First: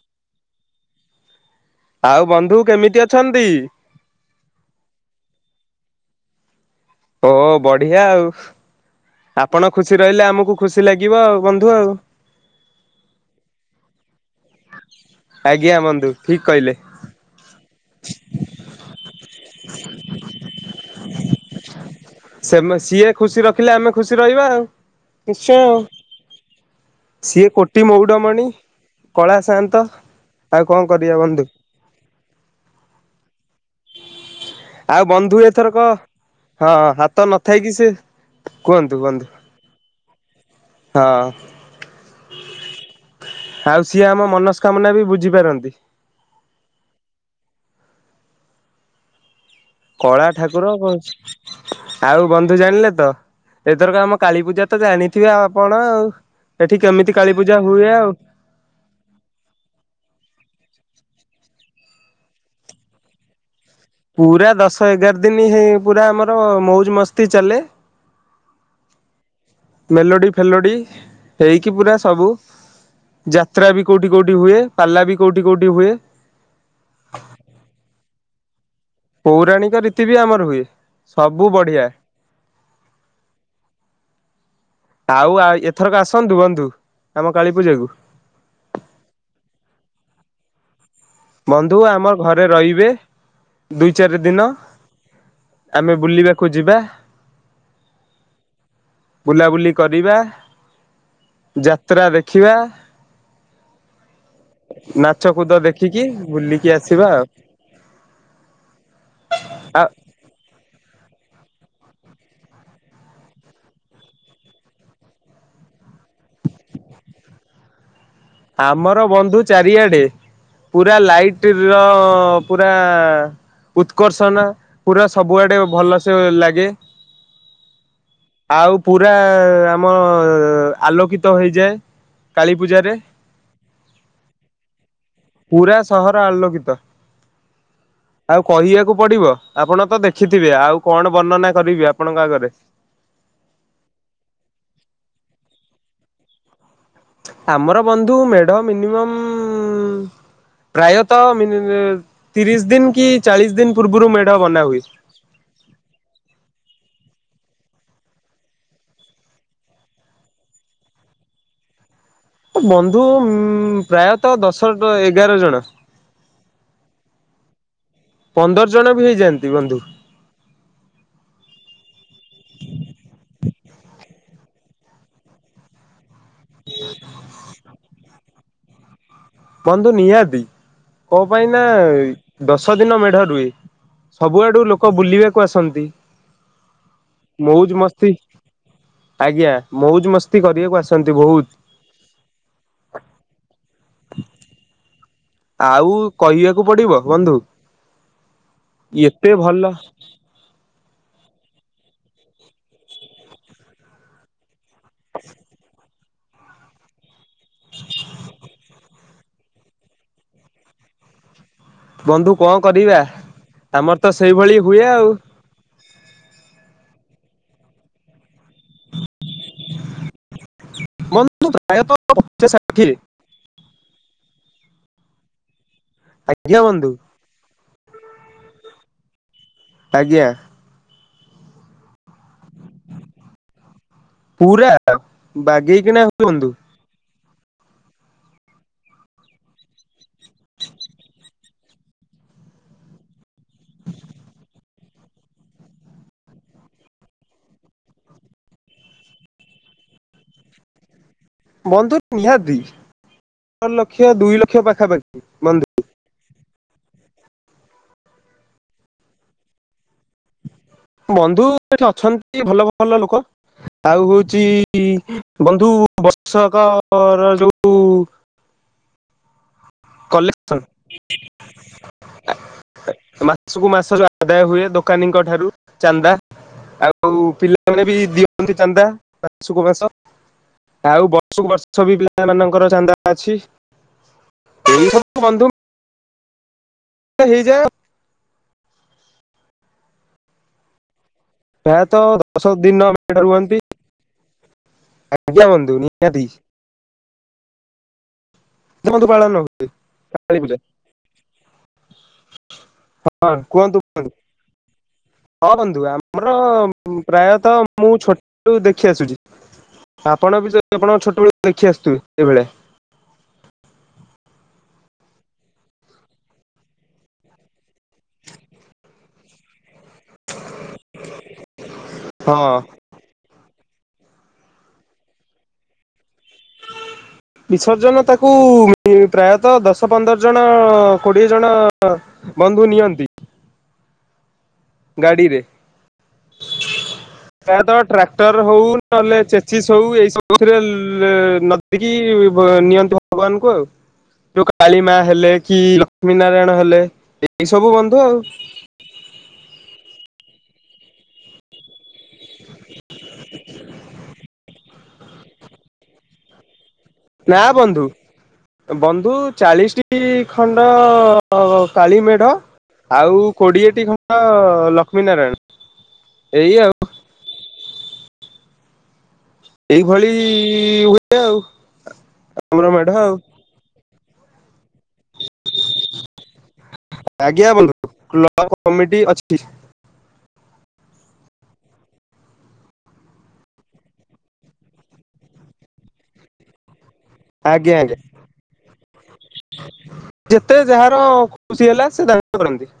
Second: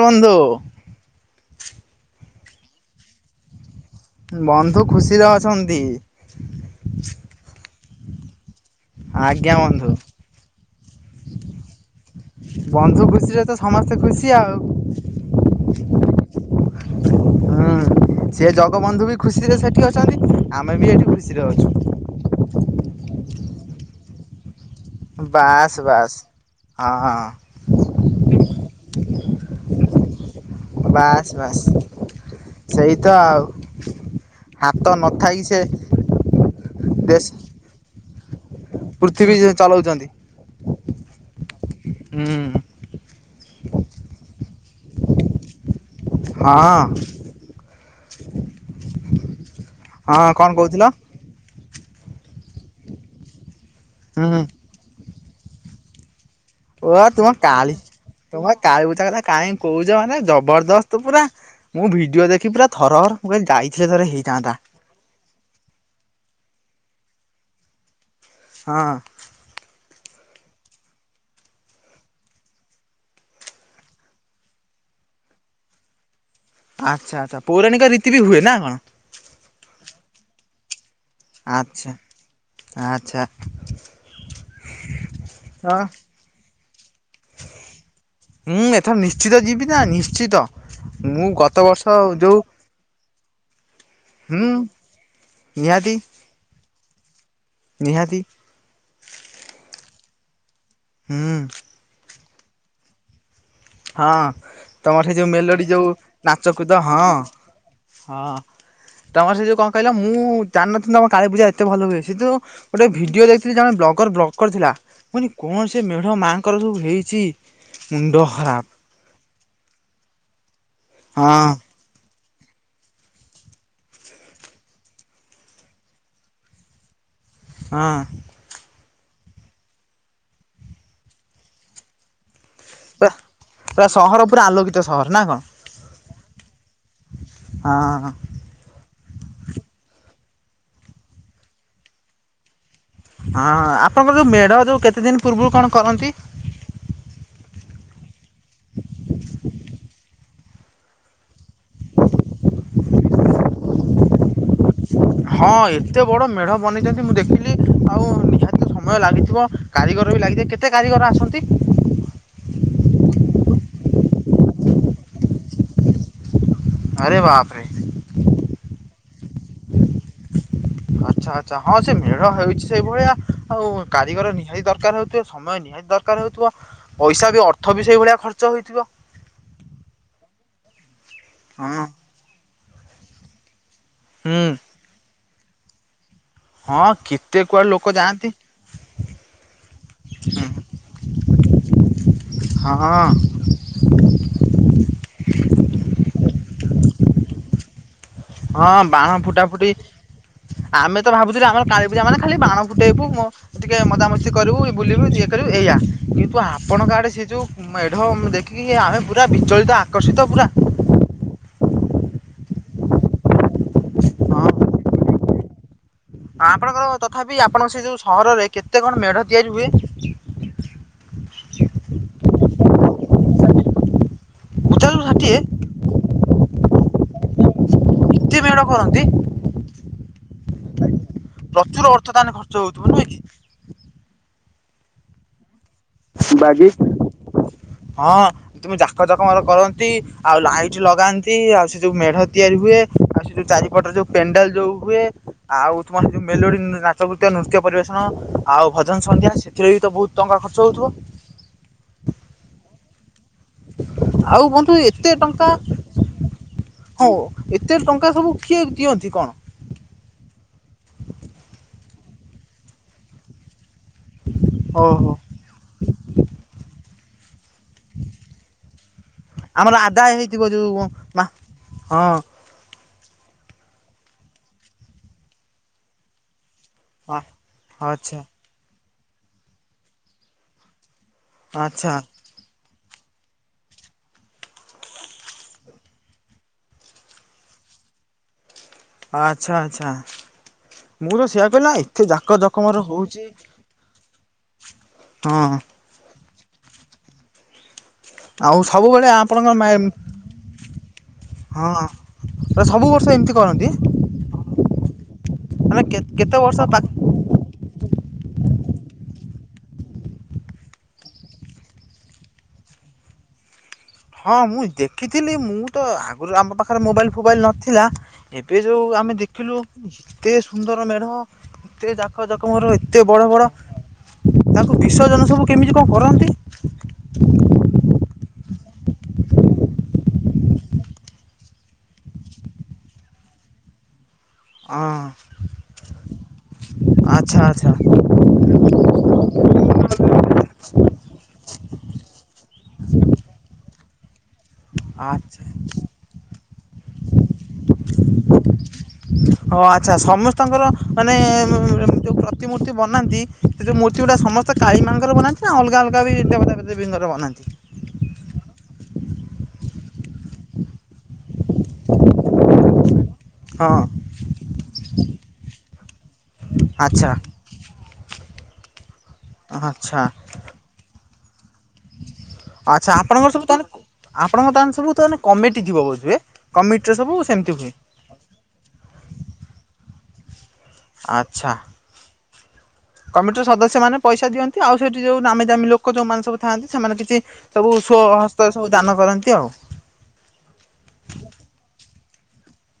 କୁହନ୍ତୁ ଆଉ ବନ୍ଧୁ କେମିତି ଅଛନ୍ତି ବନ୍ଧୁ ଖୁସିରେ ଅଛନ୍ତି ଓ ବଢିଆ ଆଉ ଆଜ୍ଞା ଆପଣ ବନ୍ଧୁ ଖୁସି ରହିଲେ ଆମକୁ ଖୁସି ଲାଗିବ ଆଉ ବନ୍ଧୁ ଆଉ ବନ୍ଧୁ ଖୁସିରେ ତ ସମସ୍ତେ ଖୁସି ଆଉ ଆଜ୍ଞା ବନ୍ଧୁ ଠିକ୍ କହିଲେ ହୁଁ ସେ ଜଗବନ୍ଧୁ ବି ଖୁସିରେ ସେଠି ଅଛନ୍ତି ଆମେ ବି ଏଠି ଖୁସିରେ ଅଛୁ ସେ ସିଏ ଖୁସି ରଖିଲେ ଆମେ ଖୁସି ରହିବା ଆଉ ବାସ୍ ବାସ୍ ନିଶ୍ଚୟ ହଁ ହଁ ସିଏ କୋ ଟି ମଉଡ଼ମଣି କଳା ସାହାନ୍ତ ବାସ୍ ବାସ୍ ସେଇ ତ ଆଉ ହାତ ଆଉ ବନ୍ଧୁ ନଥାଇକି ସେ ଏଥର କ ହଁ ହାତ ଦେଶ ନ ଥାଇକି ସେ କୁହନ୍ତୁ କୁହନ୍ତୁ ପୃଥିବୀ ଚଲଉଛନ୍ତି ହଁ ହୁଁ ମାଉସୀ ଆମ ମନସ୍କାମନା ବି ବୁଝିପାରନ୍ତି ହଁ ହ କଳା ଠାକୁର କହୁଥିଲ କ ଆଉ ବନ୍ଧୁ ଜାଣିଲେ ତ ଏଥରକ ଆମ ହୁଁ କାଳୀ ପୂଜା ତେ ଜାଣିଥିବେ ଆଉ ଆପଣ ଆଉ ଏଠି କେମିତି କାଳୀ ପୂଜା ହୁଏ ଆଉ ତମ କାଳୀ ପୂଜା କଥା କାଇହିଁ କହୁଛ ମାନେ ଜବରଦସ୍ତ ପୁରା ମୁଁ ଭିଡିଓ ଦେଖି ପୁରା ଥରହର ମୁଁ କହିଲି ଯାଇଥିଲେ ଥରେ ପୁରା ହେଇଥାନ୍ତା ଦଶ ଏଗାର ଦିନ ହେ ପୁରା ଆମର ମଉଜ ମସ୍ତି ଚାଲେ ହଁ ମେଲୋଡି ଫେଲୋଡି ହେଇକି ପୁରା ସବୁ ଯାତ୍ରା ବି କୋଉଠି କୋଉଠି ହୁଏ ପାଲା ବି କୋଉଠି କୋଉଠି ହୁଏ। ଆଚ୍ଛା ଆଚ୍ଛା ପୌରାଣିକ ରୀତି ବି ହୁଏ ନା କଣ। ପୌରାଣିକ ରୀତି ବି ଆମର ହୁଏ। ସବୁ ବଢିଆ ଆଚ୍ଛା ଆଚ୍ଛା। ଆଉ ଆ ହଁ ଏଥରକ ଆସନ୍ତୁ ବନ୍ଧୁ ଆମ କାଳୀ ପୂଜା କୁ। ହୁଁ ଏଥର ନିଶ୍ଚିତ ଯିବି ନା ନିଶ୍ଚିତ ମୁଁ ଗତ ବନ୍ଧୁ ବର୍ଷ ଆମ ଯୋଉ ଘରେ ରହିବେ ଦୁଇ ଚାରି ହୁଁ ଦିନ ଆମେ ନିହାତି ବୁଲିବାକୁ ଯିବା। ନିହାତି। ବୁଲାବୁଲି କରିବା। ହୁଁ। ଯାତ୍ରା ଦେଖିବା। ହଁ ତମର ସେ ଯୋଉ ନାଚକୁଦ ମେଲୋଡି ଯୋଉ ଦେଖିକି ନାଚ ବୁଲିକି କୁଦ ହଁ ଆସିବା ଆଉ। ହଁ ତମର ସେ ଯୋଉ କଣ ଆ କହିଲ ମୁଁ ଜାଣିନଥିଲି ତମ କାଳୀ ପୂଜା ଏତେ ଭଲ ହୁଏ ସେ ଯୋଉ - ଗୋଟେ ଭିଡିଓ ଦେଖିଥିଲି ଜଣେ ବ୍ଲଗର ବ୍ଲଗ କରିଥିଲା। ମୁଁ କହିନି କଣ ସେ ମେଢ ମାଙ୍କ ର ସବୁ ହେଇଛି ମୁଣ୍ଡ ଖରାପ। ଆମର ବନ୍ଧୁ ଚାରିଆଡେ ପୁରା ହଁ ଲାଇଟ ର ପୁରା ଉତ୍କର୍ଷନା ପୁରା ସବୁଆଡ଼େ ଭଲସେ ଲାଗେ। ହଁ। ଆଉ ପୁରା ଆମ ଆଲୋକିତ ହୋଇଯାଏ କାଳୀ ପୂଜାରେ। ପୁରା ପୁରା ସହର ପୁରା ଆଲୋକି ତ ସହର ନାଁ ପୁରା ସହର ଆଲୋକିତ। ହଁ। ଆଉ କହିବାକୁ ପଡିବ ଆପଣ ତ ଦେଖିଥିବେ ଆଉ କଣ ବର୍ଣ୍ଣନା କରିବି ଆପଣଙ୍କ ଆଗରେ। ହଁ ଆପଣଙ୍କର ଯୋଉ ମେଢ ଯୋଉ କେତେ ଦିନ ପୂର୍ବରୁ କଣ କରନ୍ତି? ଆମର ବନ୍ଧୁ ମେଢ ମିନିମମ୍ ପ୍ରାୟତଃ ମି ତିରିଶ ଦିନ କି ଚାଳିଶ ଦିନ ପୂର୍ବରୁ ମେଢ ବନା ହୁଏ। ହଁ ଏତେ ବଡ଼ ମେଢ଼ ବନେଇଛନ୍ତି ମୁଁ ଦେଖିଲି ଆଉ ନିହା ସମୟ ଲାଗିଥିବ କାରିଗର ବି ଲାଗିଥିବେ କେତେ କାରିଗର ଆସନ୍ତି? ବନ୍ଧୁ ଉଁ ପ୍ରାୟତଃ ଦଶଟା ଏଗାର ଜଣ। ଆରେ ବାପ୍ ରେ। ପନ୍ଦର ଜଣ ବି ହେଇଯାଆନ୍ତି ବନ୍ଧୁ। ଆଚ୍ଛା ଆଚ୍ଛା ହଁ ସେ ମେଢ ହେଇଛି ସେଇ ଭଳିଆ ଆଉ କାରିଗର ନିହାତି ଦରକାର ହଉଥିବେ ସମୟ ନି ନିହାତି ଦରକାର ହେଉଥିବ ପଇସା ବି ଅର୍ଥ ବି ସେଇଭଳିଆ ଖର୍ଚ୍ଚ ହୋଇଥିବ। ବନ୍ଧୁ ନିହାତି କଣ ପାଇଁ ନା ହଁ ଦଶ ଦିନ ମେଢ ରୁହେ। ହୁଁ ସବୁ ଆଡୁ ଲୋକ ବୁଲିବାକୁ ଆସନ୍ତି। ହଁ କେତେ ମଉଜ କୁଆଡେ ଲୋକ ମସ୍ତି ଯାଆନ୍ତି। ଆଜ୍ଞା ମଉଜ ମସ୍ତି କରିବାକୁ ଆସନ୍ତି ବହୁତ। ହଁ। ଆଉ କହିବାକୁ ପଡିବ ବନ୍ଧୁ। ହଁ ବାଣ ଏତେ ଫୁଟା ଭଲ ଫୁଟି ଆମେ ତ ଭାବୁଥିଲୁ ଆମର କାଳୀପୂଜା ମାନେ ଖାଲି ବାଣ ଫୁଟେଇବୁ ମ ଟିକେ ମଜା ମସ୍ତି କରିବୁ ବୁଲିବୁ ଇଏ କରିବୁ ଏଇଆ। କିନ୍ତୁ ଆପଣଙ୍କ ଆଡେ ସେ ଯୋଉ ମେଢ ମୁଁ ଦେଖିକି ଆମେ ପୁରା ବିଚଳିତ ଆକର୍ଷିତ ପୁରା। ବନ୍ଧୁ କଣ କରିବା ଆମର ତ ହଁ ସେଇଭଳି ହୁଏ ଆଉ। ଆପଣଙ୍କର ତଥାପି ଆପଣଙ୍କ ସେଇ ଯୋଉ ସହରରେ କେତେ କଣ ମେଢ ତିଆରି ହୁଏ? ବନ୍ଧୁ ପ୍ରାୟତଃ ପଚାଶ ଷାଠିଏ। [inaudible] ପଚାଶ ରୁ ଷାଠିଏ। ଆଜ୍ଞା ବନ୍ଧୁ। ଏମିତି ମେଢ କରନ୍ତି? ଆଜ୍ଞା। ପ୍ରଚୁର ଅର୍ଥ ତାହେଲେ ଖର୍ଚ୍ଚ ହଉଥିବ ନୁହେଁ କି? ପୁରା ବାଗେଇକିନା ରୁହନ୍ତୁ। [inaudible] ହଁ ତୁମେ ଜାକ ଜାକମର କରନ୍ତି ଆଉ ଲାଇଟ୍ ଲଗାନ୍ତି ଆଉ ସେ ଯୋଉ ମେଢ଼ ତିଆରି ହୁଏ ଆଉ ସେ ଯୋଉ ଚାରିପଟରେ ଯୋଉ ପେଣ୍ଡାଲ ଯୋଉ ହୁଏ ଆଉ ତୁମର ସେଠି ଯୋଉ ମେଲୋଡି ନାଚ ନୃତ୍ୟ ନୃତ୍ୟ ପରିବେଷଣ ଆଉ ଭଜନ ସନ୍ଧ୍ୟା ସେଥିରେ ବି ତ ବହୁତ ଟଙ୍କା ଖ ର୍ଚ୍ଚ ହଉଥିବ? ବନ୍ଧୁ ନିହାତି [inaudible] ଲକ୍ଷେ ଦୁଇ ଆଉ ଲକ୍ଷ ବନ୍ଧୁ ଏତେ ପାଖାପାଖି ଟଙ୍କା ବନ୍ଧୁ। ହଉ ଏତେ ଟଙ୍କା ସବୁ କିଏ ଦିଅନ୍ତି କଣ? ବନ୍ଧୁ ଏଠି ଅଛନ୍ତି ଭଲ ଭଲ ଲୋକ ଆଉ ହଉଛି ଓହୋ ବନ୍ଧୁ ବର୍ଷକର ଯୋଉ ଆମର ଆଦାୟ ହେଇଥିବ କଲେକ୍ସନ ଯୋଉ ମା ହଁ। ସେ-ସେ ମାସୁକୁ ମାସ ଯୋଉ ଆଦାୟ ହୁଏ ଦୋକାନୀଙ୍କ ଠାରୁ ଚାନ୍ଦା ଆଉ ଆଉ ପିଲାମାନେ ବି ଆଚ୍ଛା ଦିଅନ୍ତି ଚାନ୍ଦା ମାସୁକୁ ମାସ। ଆଉ ବର୍ଷକୁ ବର୍ଷ ଆଚ୍ଛା ବି ପିଲାମାନଙ୍କର ଚାନ୍ଦା ଅଛି। ଏଇ ସବୁ ବନ୍ଧୁ। ହେଇଯାଏ। ଆଚ୍ଛା-ଆଚ୍ଛା ମୁଁ ତ ସେଇଆ କହିଲି ନା ପ୍ରାୟତଃ ଏତେ ଜାକ ଦଶ ଦିନ ଜକମର ମେଢ ହଉଚି ରୁହନ୍ତି ଆଜ୍ଞା ବନ୍ଧୁ ନିହାତି। ଆଉ ବନ୍ଧୁ ସବୁବେଳେ ପାଳନ ହୁଏ ଆପଣଙ୍କ କାଳୀ ପୂଜା [unintelligible] ହଁ ସବୁ ବର୍ଷ ହଁ ଏମ୍ତି କରନ୍ତି। କୁହନ୍ତୁ କୁହନ୍ତୁ ହଁ ମାନେ ବନ୍ଧୁ ଆମର କେତେ ବର୍ଷ ପ୍ରାୟତଃ ମୁଁ [unintelligible] ଦେଖି ଆସୁଚି। ଆପଣ ବି ତ ଆପଣଙ୍କ ଛୋଟବେଳକୁ ଦେଖି ଆସୁଥିବେ ଏଇଭଳିଆ। ହଁ ମୁଁ ଦେଖିଥିଲି ମୁଁ ତ ଆଗରୁ ଆମ ପାଖରେ ମୋବାଇଲ୍ ଫୋବାଇଲ୍ ନଥି ଥିଲା ଏବେ ଯୋଉ ଆମେ ଦେଖିଲୁ ଏତେ ସୁନ୍ଦର ମେଢ଼ ଏତେ ଜାକ୍ ହଁ ଜକମ୍ ର ଏତେ ବଡ଼-ବଡ଼ ତାକୁ ବିସର୍ଜନ ସବୁ କେମ୍ତି କଣ କରନ୍ତି? ବିସର୍ଜନ୍ ତାକୁ ପ୍ରାୟତଃ ଦଶ ପନ୍ଦର ଜଣ କୋଡିଏ ଜଣ ବନ୍ଧୁ ନିଅନ୍ତି। ହଁ ଗାଡିରେ ଆଚ୍ଛା ଆଚ୍ଛା ପ୍ରାୟତଃ ଟ୍ରାକ୍ଟର୍ ହଉ ନହେଲେ [unintelligible] ହଉ ଏଇ ସବୁଥିରେ ନଦିକି ନିଅନ୍ତି ଭଗବାନ୍ ଙ୍କୁ ଆଉ। ଯୋଉ କାଳୀ ମା ହେଲେ ଆଚ୍ଛା କି ଲକ୍ଷ୍ମୀ ନାରାୟଣ ହେଲେ ଏଇ ସବୁ ବନ୍ଧୁ ଆଉ। ହଁ ଆଚ୍ଛା ସମସ୍ତଙ୍କର ମାନେ ଯୋଉ ପ୍ରତିମୂର୍ତ୍ତି ବନାନ୍ତି ସେ ଯୋଉ ମୂର୍ତ୍ତି ଗୁରା ସମସ୍ତେ କାଳୀ ମା ଙ୍କର ବନାନ୍ତି ନା ଅଲଗା-ଅଲଗା ବି [unintelligible] ନା ବନାନ୍ତି ବନ୍ଧୁ-ବନ୍ଧୁ ଚାଳିଶିଟି ଖଣ୍ଡ କାଳୀ ମେଢ଼ ଆଉ ହଁ କୋଡିଏଟି ଖଣ୍ଡ ଲକ୍ଷ୍ମୀ ନାରାୟଣ। ଏଇ ଆଉ। ଆଚ୍ଛା ଆଚ୍ଛା ଏଇଭଳି ହୁଏ ଆଉ। ଆମର ମେଢ ଆଚ୍ଛା ଆଉ ଆପଣଙ୍କର ସବୁ ତାହେଲେ ଆପଣଙ୍କ ତାହେଲେ ସବୁ ତାହେଲେ କମିଟି ଥିବ ବୋଧହୁଏ? କମିଟିର ସବୁ ସେମିତି ଆଜ୍ଞା ହୁଏ ବନ୍ଧୁ କ୍ଲବ୍ କମିଟି ଅଛିଟି। ଆଚ୍ଛା। କମିଟିର ସଦସ୍ୟ ମାନେ ପଇସା ଦିଅନ୍ତି ଆଉ ସେଇଠି ଯୋଉ ନାମି ଦାମୀ ଲୋକ ଯୋଉମାନେ ସବୁ ଥାନ୍ତି ସେମାନେ କିଛି ସବୁ ଆଜ୍ଞା ଆଜ୍ଞା ସ୍ଵ ହସ୍ତରେ ସବୁ ଦାନ କରନ୍ତି ଆଉ। ଯେତେ ଯାହାର ଖୁସି ହେଲା ସେ ଦାନ କରନ୍ତି।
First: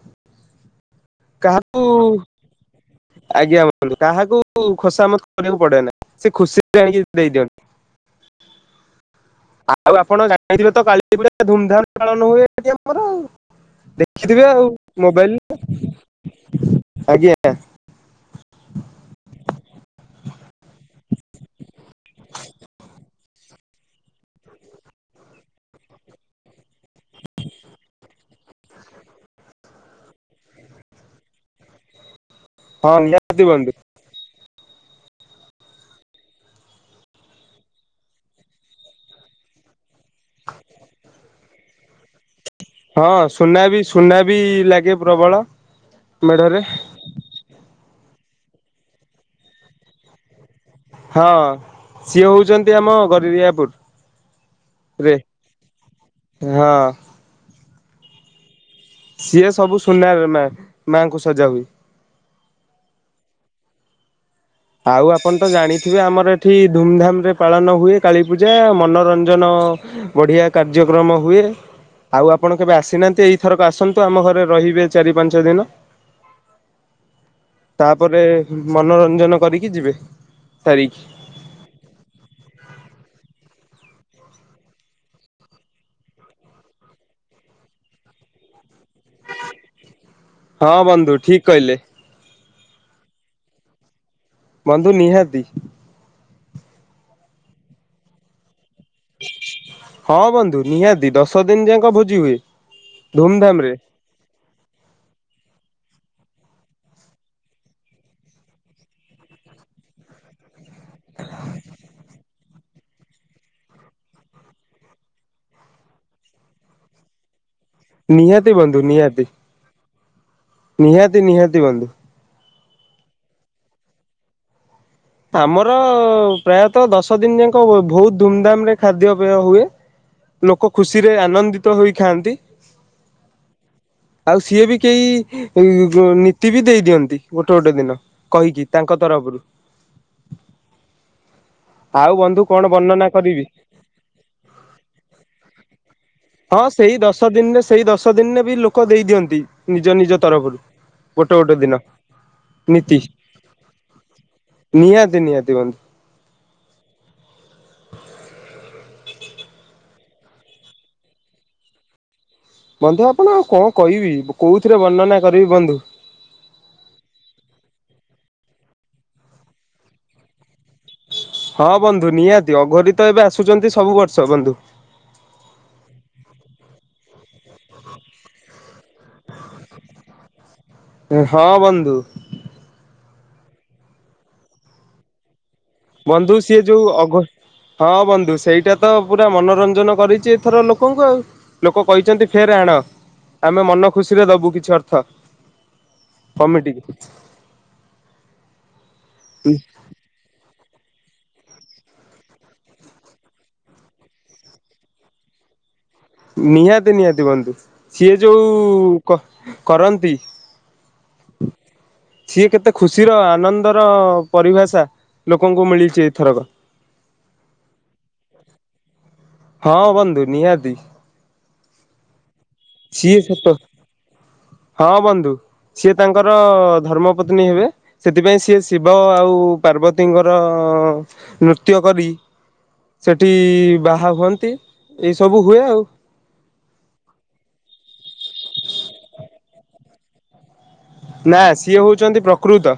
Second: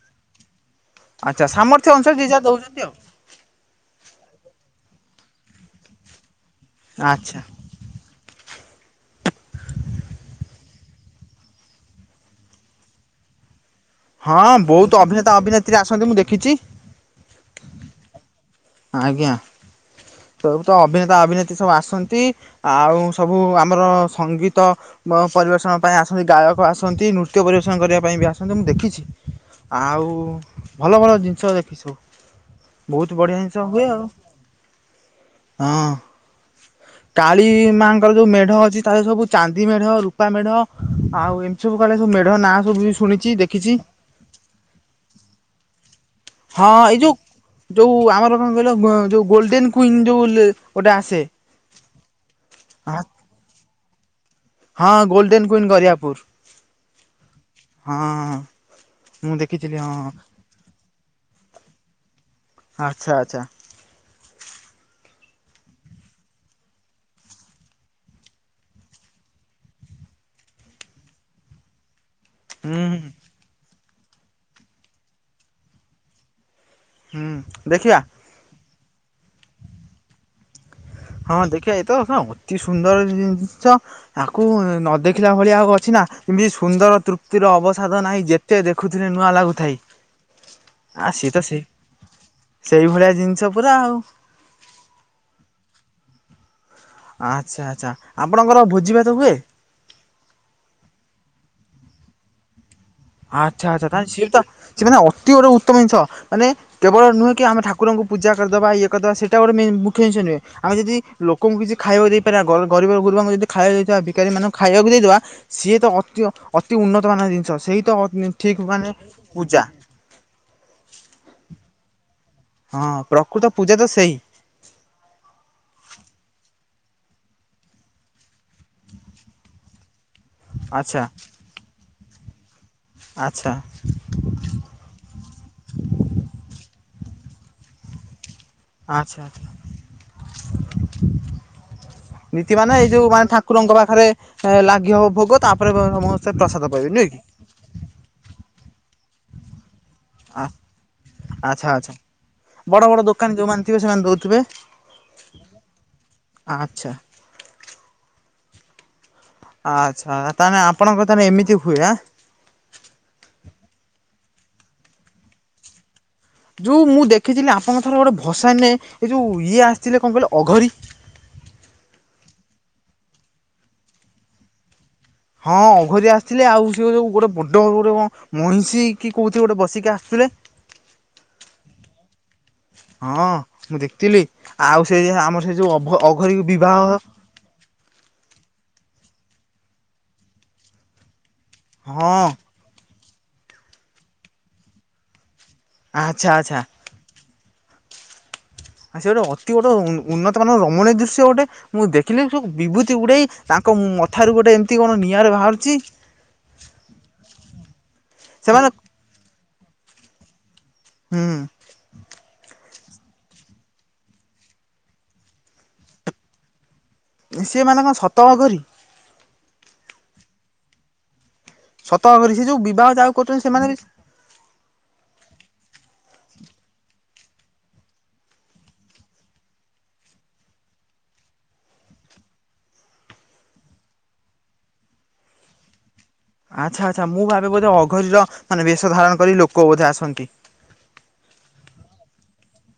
ଆଚ୍ଛା କାହାକୁ ସାମର୍ଥ୍ୟ ଅନୁସାରେ ଯିଏ ଯାହା ଦଉଚନ୍ତି ଆଉ। ଆଜ୍ଞା ବନ୍ଧୁ କାହାକୁ ଖୋସାମତ୍ କରିବାକୁ ପଡେ ନା ସେ ଖୁସିରେ ଆଣିକି ଆଚ୍ଛା ଦେଇଦିଅନ୍ତି। ଆଉ ଆପଣ ଜାଣିଥିବେ ତ କାଳୀ ପୂଜା ଧୁମଧାମ୍ ପାଳନ ହୁଏ ଏଠି ଆମର ଆଉ। ଦେଖଥିବେ ହଁ ଆଉ ବହୁତ ଅଭିନେତା ମୋବାଇଲୁ ଅଭିନେତ୍ରୀ ଆସନ୍ତି ମୁଁ ଦେଖିଛି ରୁ। ଆଜ୍ଞା ତ-ତ ଅଭିନେତା ଅଭିନେତ୍ରୀ ସବୁ ଆସନ୍ତି। ଆଉ ସବୁ ଆମର ସଙ୍ଗୀତ ପରିବେଷଣ ପାଇଁ ଆସନ୍ତି ଗାୟକ ଆସ ନ୍ତି ନୃତ୍ୟ ପରିବେଷଣ କରିବା ପାଇଁ ବି ଆସନ୍ତି ମୁଁ ଦେଖିଛି। ଆଉ ଭଲ-ଭଲ ଜିନିଷ [unintelligible] ସବୁ ହଁ ବହୁତ୍ ବଢ଼ିଆ ନିହାତି ବନ୍ଧୁ। ହୁଏ ଆଉ। କାଳୀ ମାଙ୍କର ଯୋଉ ମେଢ ଅଛି ତାଦେରେ ସବୁ ଚାନ୍ଦି ମେଢ [unintelligible] ମେଢ ଆଉ ଏମ୍ତି ସବୁ କାଳେ ସବୁ ମେଢ ନା ହଁ ସୁନା ବି ସୁନା ବି ଲାଗେ ପ୍ରବଳ। ମେଢରେ ହଁ ଏଇ ଯୋଉ ଯୋଉ ଆମର କଣ କହିଲ ଯୋଉ ଗୋଲଡେନ କୁଇନ ଯୋଉ ଗୋଟେ ଆସେ ହଁ ସିଏ ହଉଛନ୍ତି ଆମ ଗରିରିଆପୁର ହଁ ରେ ଗୋଲଡେନ କୁଇନ ଗରିଆପୁର ହଁ ହଁ ମୁଁ ସିଏ ଦେଖିଥିଲି ସବୁ ହଁ ସୁନାର ମା ମାଙ୍କୁ ସଜା ହୁଏ। ଆଚ୍ଛା ଆଚ୍ଛା ଆଉ ଆପଣ ତ ଜାଣିଥିବେ ଆମର ଏଠି ଧୁମଧାମ ରେ ପାଳନ ହୁଏ କାଳୀପୂଜା ମନୋରଞ୍ଜନ ବଢିଆ କାର୍ଯ୍ୟକ୍ରମ ହୁଏ। ଆଉ ଆପଣ କେବେ ହୁଁ ଆସିନାହାନ୍ତି ଏଇଥରକ ଆସନ୍ତୁ ଆମ ଘରେ ରହିବେ ଚାରି ପାଞ୍ଚ ଦିନ। ହୁଁ ଦେଖିବା ତାପରେ ମନୋରଞ୍ଜନ କରିକି ଯିବେ ସାରିକି ହଁ ଦେଖିବା ଏ ତ ଅତି ସୁନ୍ଦର ଜିନିଷ। ତାକୁ ନ ଦେଖିଲା ଭଳିଆ ଆଉ ଅଛି ନା ଏମିତି ସୁନ୍ଦର ତୃପ୍ତିର ଅବସାଦ ନାହିଁ ଯେ ଯେତେ ଦେଖୁଥିଲେ ନୂଆ ଲାଗୁଥାଏ ହଁ ବନ୍ଧୁ ଆସି ଠିକ ତ ସେ କହିଲେ। ସେଇ ଭଳିଆ ଜିନିଷ ପୁରା ଆଉ ବନ୍ଧୁ ନିହାତି। ଆଚ୍ଛା ଆଚ୍ଛା ଆପଣଙ୍କର ଭୋଜି ଭାତ ହୁଏ। ହଁ ବନ୍ଧୁ ନିହାତି ଦଶ ଦିନ ଯାକ ଭୋଜି ହୁଏ। ଧୁମଧାମ ଆଚ୍ଛା ରେ। ଆଚ୍ଛା ତାେ ସିଏ ତ ସିଏ ମାନେ ଅତି ଗୋଟେ ଉତ୍ତମ ଜିନିଷ ମାନେ କେବଳ ନୁହେଁ କି ଆମେ ଠାକୁରଙ୍କୁୂ ପୂଜା କରିଦବା ଇଏ କରିଦବା ସେଟା ଗୋଟେ ମୁଖ୍ୟ ଜିନଷ ନୁହେଁ। ଆମେ ଯଦି ଲୋକଙ୍କୁ କିଛି ଖାଇବାକୁ ଦେଇପାରିବା ଗରିବ ଗୁରୁବଙ୍କୁ ଯଦି ଖାଇବାକୁ ଦେଇଦବା ବିକାରୀମାନାନଙ୍କୁ ଖାଇବାକୁ ଦେଇଦବା। ସିଏ ତ ଅତି ଅତି ଉନ୍ନତ ମାନ ଜିନିଷ ସେଇ ତ ନିହାତି ଠିକ୍ ବନ୍ଧୁ ମାନେ ନିହାତି ପୂଜା। ନିହାତି ନିହାତି ବନ୍ଧୁ। ହଁ ପ୍ରକୃତ ପୂଜା ତ ସେଇ। ଆମର ପ୍ରାୟତଃ ଦଶ ଦିନ ଯାକ ବହୁତ ଧୁମଧାମ ରେ ଖାଦ୍ୟପେୟ ହୁଏ। [inaudible] ଲୋକ ଆଚ୍ଛା ଖୁସିରେ ଆନନ୍ଦିତ ହେଇ ଖାଆନ୍ତି। ଆଚ୍ଛା। ଆଉ ସିଏ ବି କେହି ନୀତି ବି ଦେଇଦିଅନ୍ତି ଗୋଟେ ଗୋଟେ ଦିନ କହିକି। ତାଙ୍କ ଆଚ୍ଛା ତରଫରୁ। ଆଚ୍ଛା [inaudible] ଆଉ ବନ୍ଧୁ ନୀତି କଣ ମାନେ ଏଇ ବର୍ଣ୍ଣନା ଯୋଉ ମାନେ କରିବି? ଠାକୁରଙ୍କ ପାଖରେ ଲାଗି ହବ ଭୋଗ ତାପରେ ସମସ୍ତେ ହଁ ପ୍ରସାଦ ପାଇବେ ସେଇ ନୁହେ ଦଶ କି। ଦିନରେ ସେଇ ଦଶ ଦିନରେ ବି ଲୋକ ଦେଇ ଦିଅନ୍ତି ନିଜ ନିଜ ତରଫରୁ ଗୋଟେ ଗୋଟେ ଦିନ ନୀତି କାଇଁ ଯୋଉମାନେ ଥିବେ ସେମାନେ ଦଉଥିବେ। ନିହାତି ନିହାତି ବ ଆଚ୍ଛା। ଆଚ୍ଛା ତାହେଲେ ଆପଣଙ୍କ ତାହେଲେ ଏମିତି ହୁଏ ଆ। ବନ୍ଧୁ ଆପଣ କଣ କହିବି କୋଉଥିରେ ବର୍ଣ୍ଣନା କରିବି ବନ୍ଧୁ। ଯେଉଁ ମୁଁ ଦେଖିଥିଲି ଆପଣଙ୍କ ଥରେ ଗୋଟେ ଭସାଣି ନର ଏ ଯେଉଁ ଇଏ ଆସିଥିଲେ କଣ କହିଲେ ଅଘରୀ। ହଁ ବନ୍ଧୁ ନିହାତି ଅଘରୀ ତ ଏବେ ଆସୁଛନ୍ତି ସବୁ ବର୍ଷ ବନ୍ଧୁ। ହଁ ଅଘରି ଆସିଥିଲେ ଆଉ ସେଏ ଯୋଉ ଗୋଟେ ବଡ ଗୋଟେ କ ମଇଁଷି କି କୋଉି ଗୋଟେ ବସିକି ଆସୁଥିଲେ। ହଁ ବନ୍ଧୁ। ହଁ ମୁଁ ଦେଖିଥିଲି ଆଉ ସେ ଯ ଆମର ସେ ଯୋଉ ଅଘରୀ ବନ୍ଧୁ ସିଏ ବିବାହ ଯୋଉ ଅଘ ହଁ ବନ୍ଧୁ ସେଇଟା ତ ପୁରା ମନୋରଞ୍ଜନ କରିଚି ଏଥର ଲୋକଙ୍କୁ ଆଉ। ଲୋକ କହିଚନ୍ତି ହଁ ଫେରେ ଆଣ ଆମେ ମନ ଖୁସିରେ ଦୋବୁ କିଛି ଅର୍ଥ। ଆଚ୍ଛା ଆଚ୍ଛା। କମିଟି। ଆ ସେ ଗୋଟେ ଅତି ଗୋଟେ ଉ-ଉନ୍ନତ ମାନର ରମଣିୟ ଦୃଶ୍ୟ ଗୋଟେ। ମୁଁ ଦେଖିଲି ସବୁ ବିଭୂତି ଗୁଡେଇ ତାଙ୍କ ମଥାରୁ ଗୋଟେ ଏମିତି କଣ ନିଆଁରେ ବାହାରୁଚି। ନିହାତି ନିହାତି ବନ୍ଧୁ ସିଏ ଯୋଉ ସେମାନେ କ-କରନ୍ତି। ହୁଁ। ସିଏ କେତେ ଖୁସିର ଆନନ୍ଦର ପରିଭାଷା ଲୋକଙ୍କୁ ମିଳିଚି ଏଇଥରକ। ସିଏ ମାନେ କଣ ସତ ଅଘୋରି? ହଁ ବନ୍ଧୁ ନିହାତି। ସତ ଅଘରି ସେ ଯୋଉ ବି ବିବାହ ଯାହାକୁ ସିଏ କରୁଛନ୍ତି ସତ ସେମାନେ ହଁ ବନ୍ଧୁ। ସିଏ ତାଙ୍କର ଧର୍ମ ପତ୍ନୀ ହେବେ। ସେଥିପାଇଁ ସିଏ ଶିବ ଆଉ ପାର୍ବତୀଙ୍କର ନୃତ୍ୟ କରି ସେଠି ବାହା ହୁଅନ୍ତି ଏଇ ସବୁ ହୁଏ ଆଉ। ଆଚ୍ଛା ଆଚ୍ଛା ମୁଁ ଭାବେ ବୋଧେ ଅଘରୀର ମାନେ ବେଶ ଧାରଣ କରି ଲୋକ ବୋଧେ ଆସନ୍ତି। ନା ସିଏ ହଉଚନ୍ତି ପ୍ରକୃତ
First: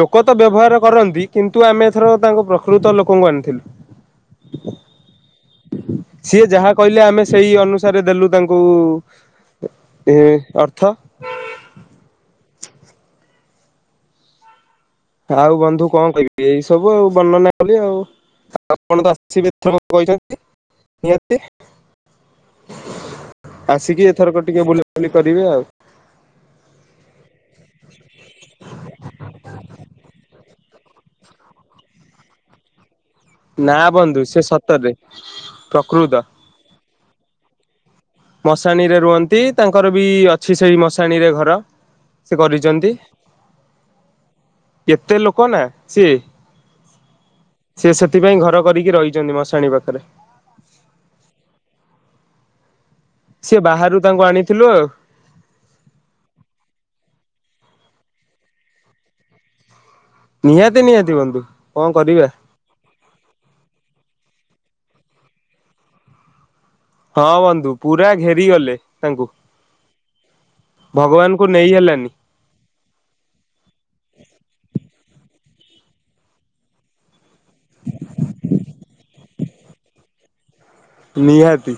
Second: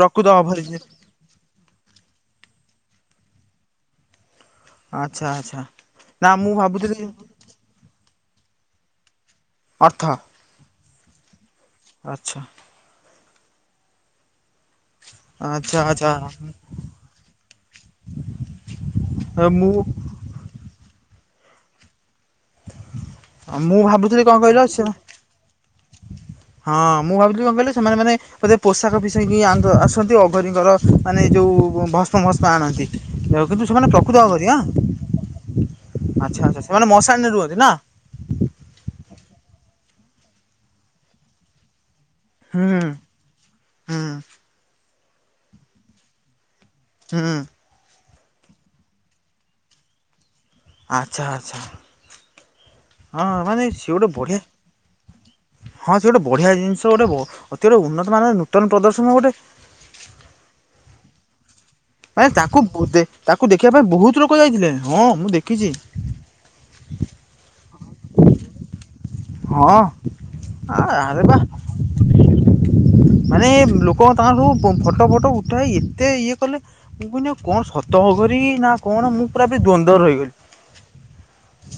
ଲୋକ ତ ଅଭରି ଯେ ବ୍ୟବହାର କରନ୍ତି। କିନ୍ତୁ ଆମେ ଏଥର ତାଙ୍କ ପ୍ରକୃତ ଲୋକଙ୍କୁ ଆଣିଥିଲୁ। ଆଚ୍ଛା ଆଚ୍ଛା। ନା ସିଏ ମୁଁ ଯାହା ଭାବୁଥିଲି କହିଲେ ଆମେ ସେଇ ଅନୁସାରେ ଦେଲୁ ତାଙ୍କୁ ଅର୍ଥ ଏ ଅର୍ଥ। ଆଚ୍ଛା। ଆଉ ଆଚ୍ଛା ବନ୍ଧୁ ଆଚ୍ଛା। କଣ କହିବି ଏଇ ସବୁ ଆଉ ବର୍ଣ୍ଣନା କଲି ଆଉ ଆପଣ ତ ଆସିବେ ମୁଁ ଏଥର କହିଚ ନ୍ତି ନିହାତି ମୁଁ ଆସିକି ଭାବୁଥିଲି କଣ ଏଥରକ କହିଲ ଟିକେ ସେ ବୁଲା ବୁଲି କରିବେ ଆଉ। ହଁ ମୁଁ ଭାବିଲି କଣ କହିଲେ ସେମାନେ ମାନେ ବୋଧ ପୋଷାକ ପିଷାକି ଆଣୁଚ ଆସୁଚନ୍ତି ଅଘୋରୀଙ୍କର ମାନେ ଯୋଉ ଭସ୍ମ ଫସ୍ମ ଆଣନ୍ତି। ଏ କିନ୍ତୁ ନା ସେମାନେ ପ୍ରକୃତ ବନ୍ଧୁ ସେ ଅଘୋରୀ ଆଁ ସତରେ ପ୍ରକୃତ। ଆଚ୍ଛା ଆଚ୍ଛା ସେମାନେ ମଶାଣି ରୁହନ୍ତି ନା। ମଶାଣିରେ ରୁହନ୍ତି ତାଙ୍କର ବି ଅଛି ସେଇ ମଶାଣିରେ ଘର ସେ ହୁଁ କରିଚନ୍ତି। ହୁଁ କେତେ ଲୋକ ନା ସିଏ। ହୁଁ। ସେ ସେଥିପାଇଁ ଘର କରିକି ରହିଚନ୍ତି ମଶାଣି ପାଖରେ। ଆଚ୍ଛା ଆଚ୍ଛା। ହଁ ସିଏ ମାନେ ସେ ବାହାରୁ ଗୋଟେ ତାଙ୍କୁ ବଢିଆ ଆଣିଥିଲୁ ଆଉ ହଁ ସେ ଗୋଟେ ବଢିଆ ଜିନିଷ ଗୋଟେ ବ ଅତି ଗୋଟେ ଉନ୍ନତ ମାନ ନୂତନ ପ୍ରଦର୍ଶନ ଗୋଟେ। ନିହାତି ନିହାତି ବନ୍ଧୁ। କଣ କରିବା। ମାନେ ତାଙ୍କୁ ଦେ ତାକୁ ଦେଖିବା ପାଇଁ ବୋହୁତ ଲୋକ ଯାଇଥିଲେ ହଁ ମୁଁ ଦେଖିଚି। ହଁ ବନ୍ଧୁ ପୁରା ଘେରି ଗଲେ। ହଁ ଆ ଆରେ ବାଃ। ଭଗବାନଙ୍କୁ ନେଇ ହେଲାନି ମାନେ ଲୋକ ତାଙ୍କଠୁ ପ ଫଟ ଫଟ ଉଠେଇକି ଏତେ ଇଏ କଲେ। ମୁଁ କହନି କଣ ସତ ଅଘୋରୀ ନା କଣ ମୁଁ ପୁରା ବି ଦ୍ଵନ୍ଦ ରହିଗଲି। ନିହାତି।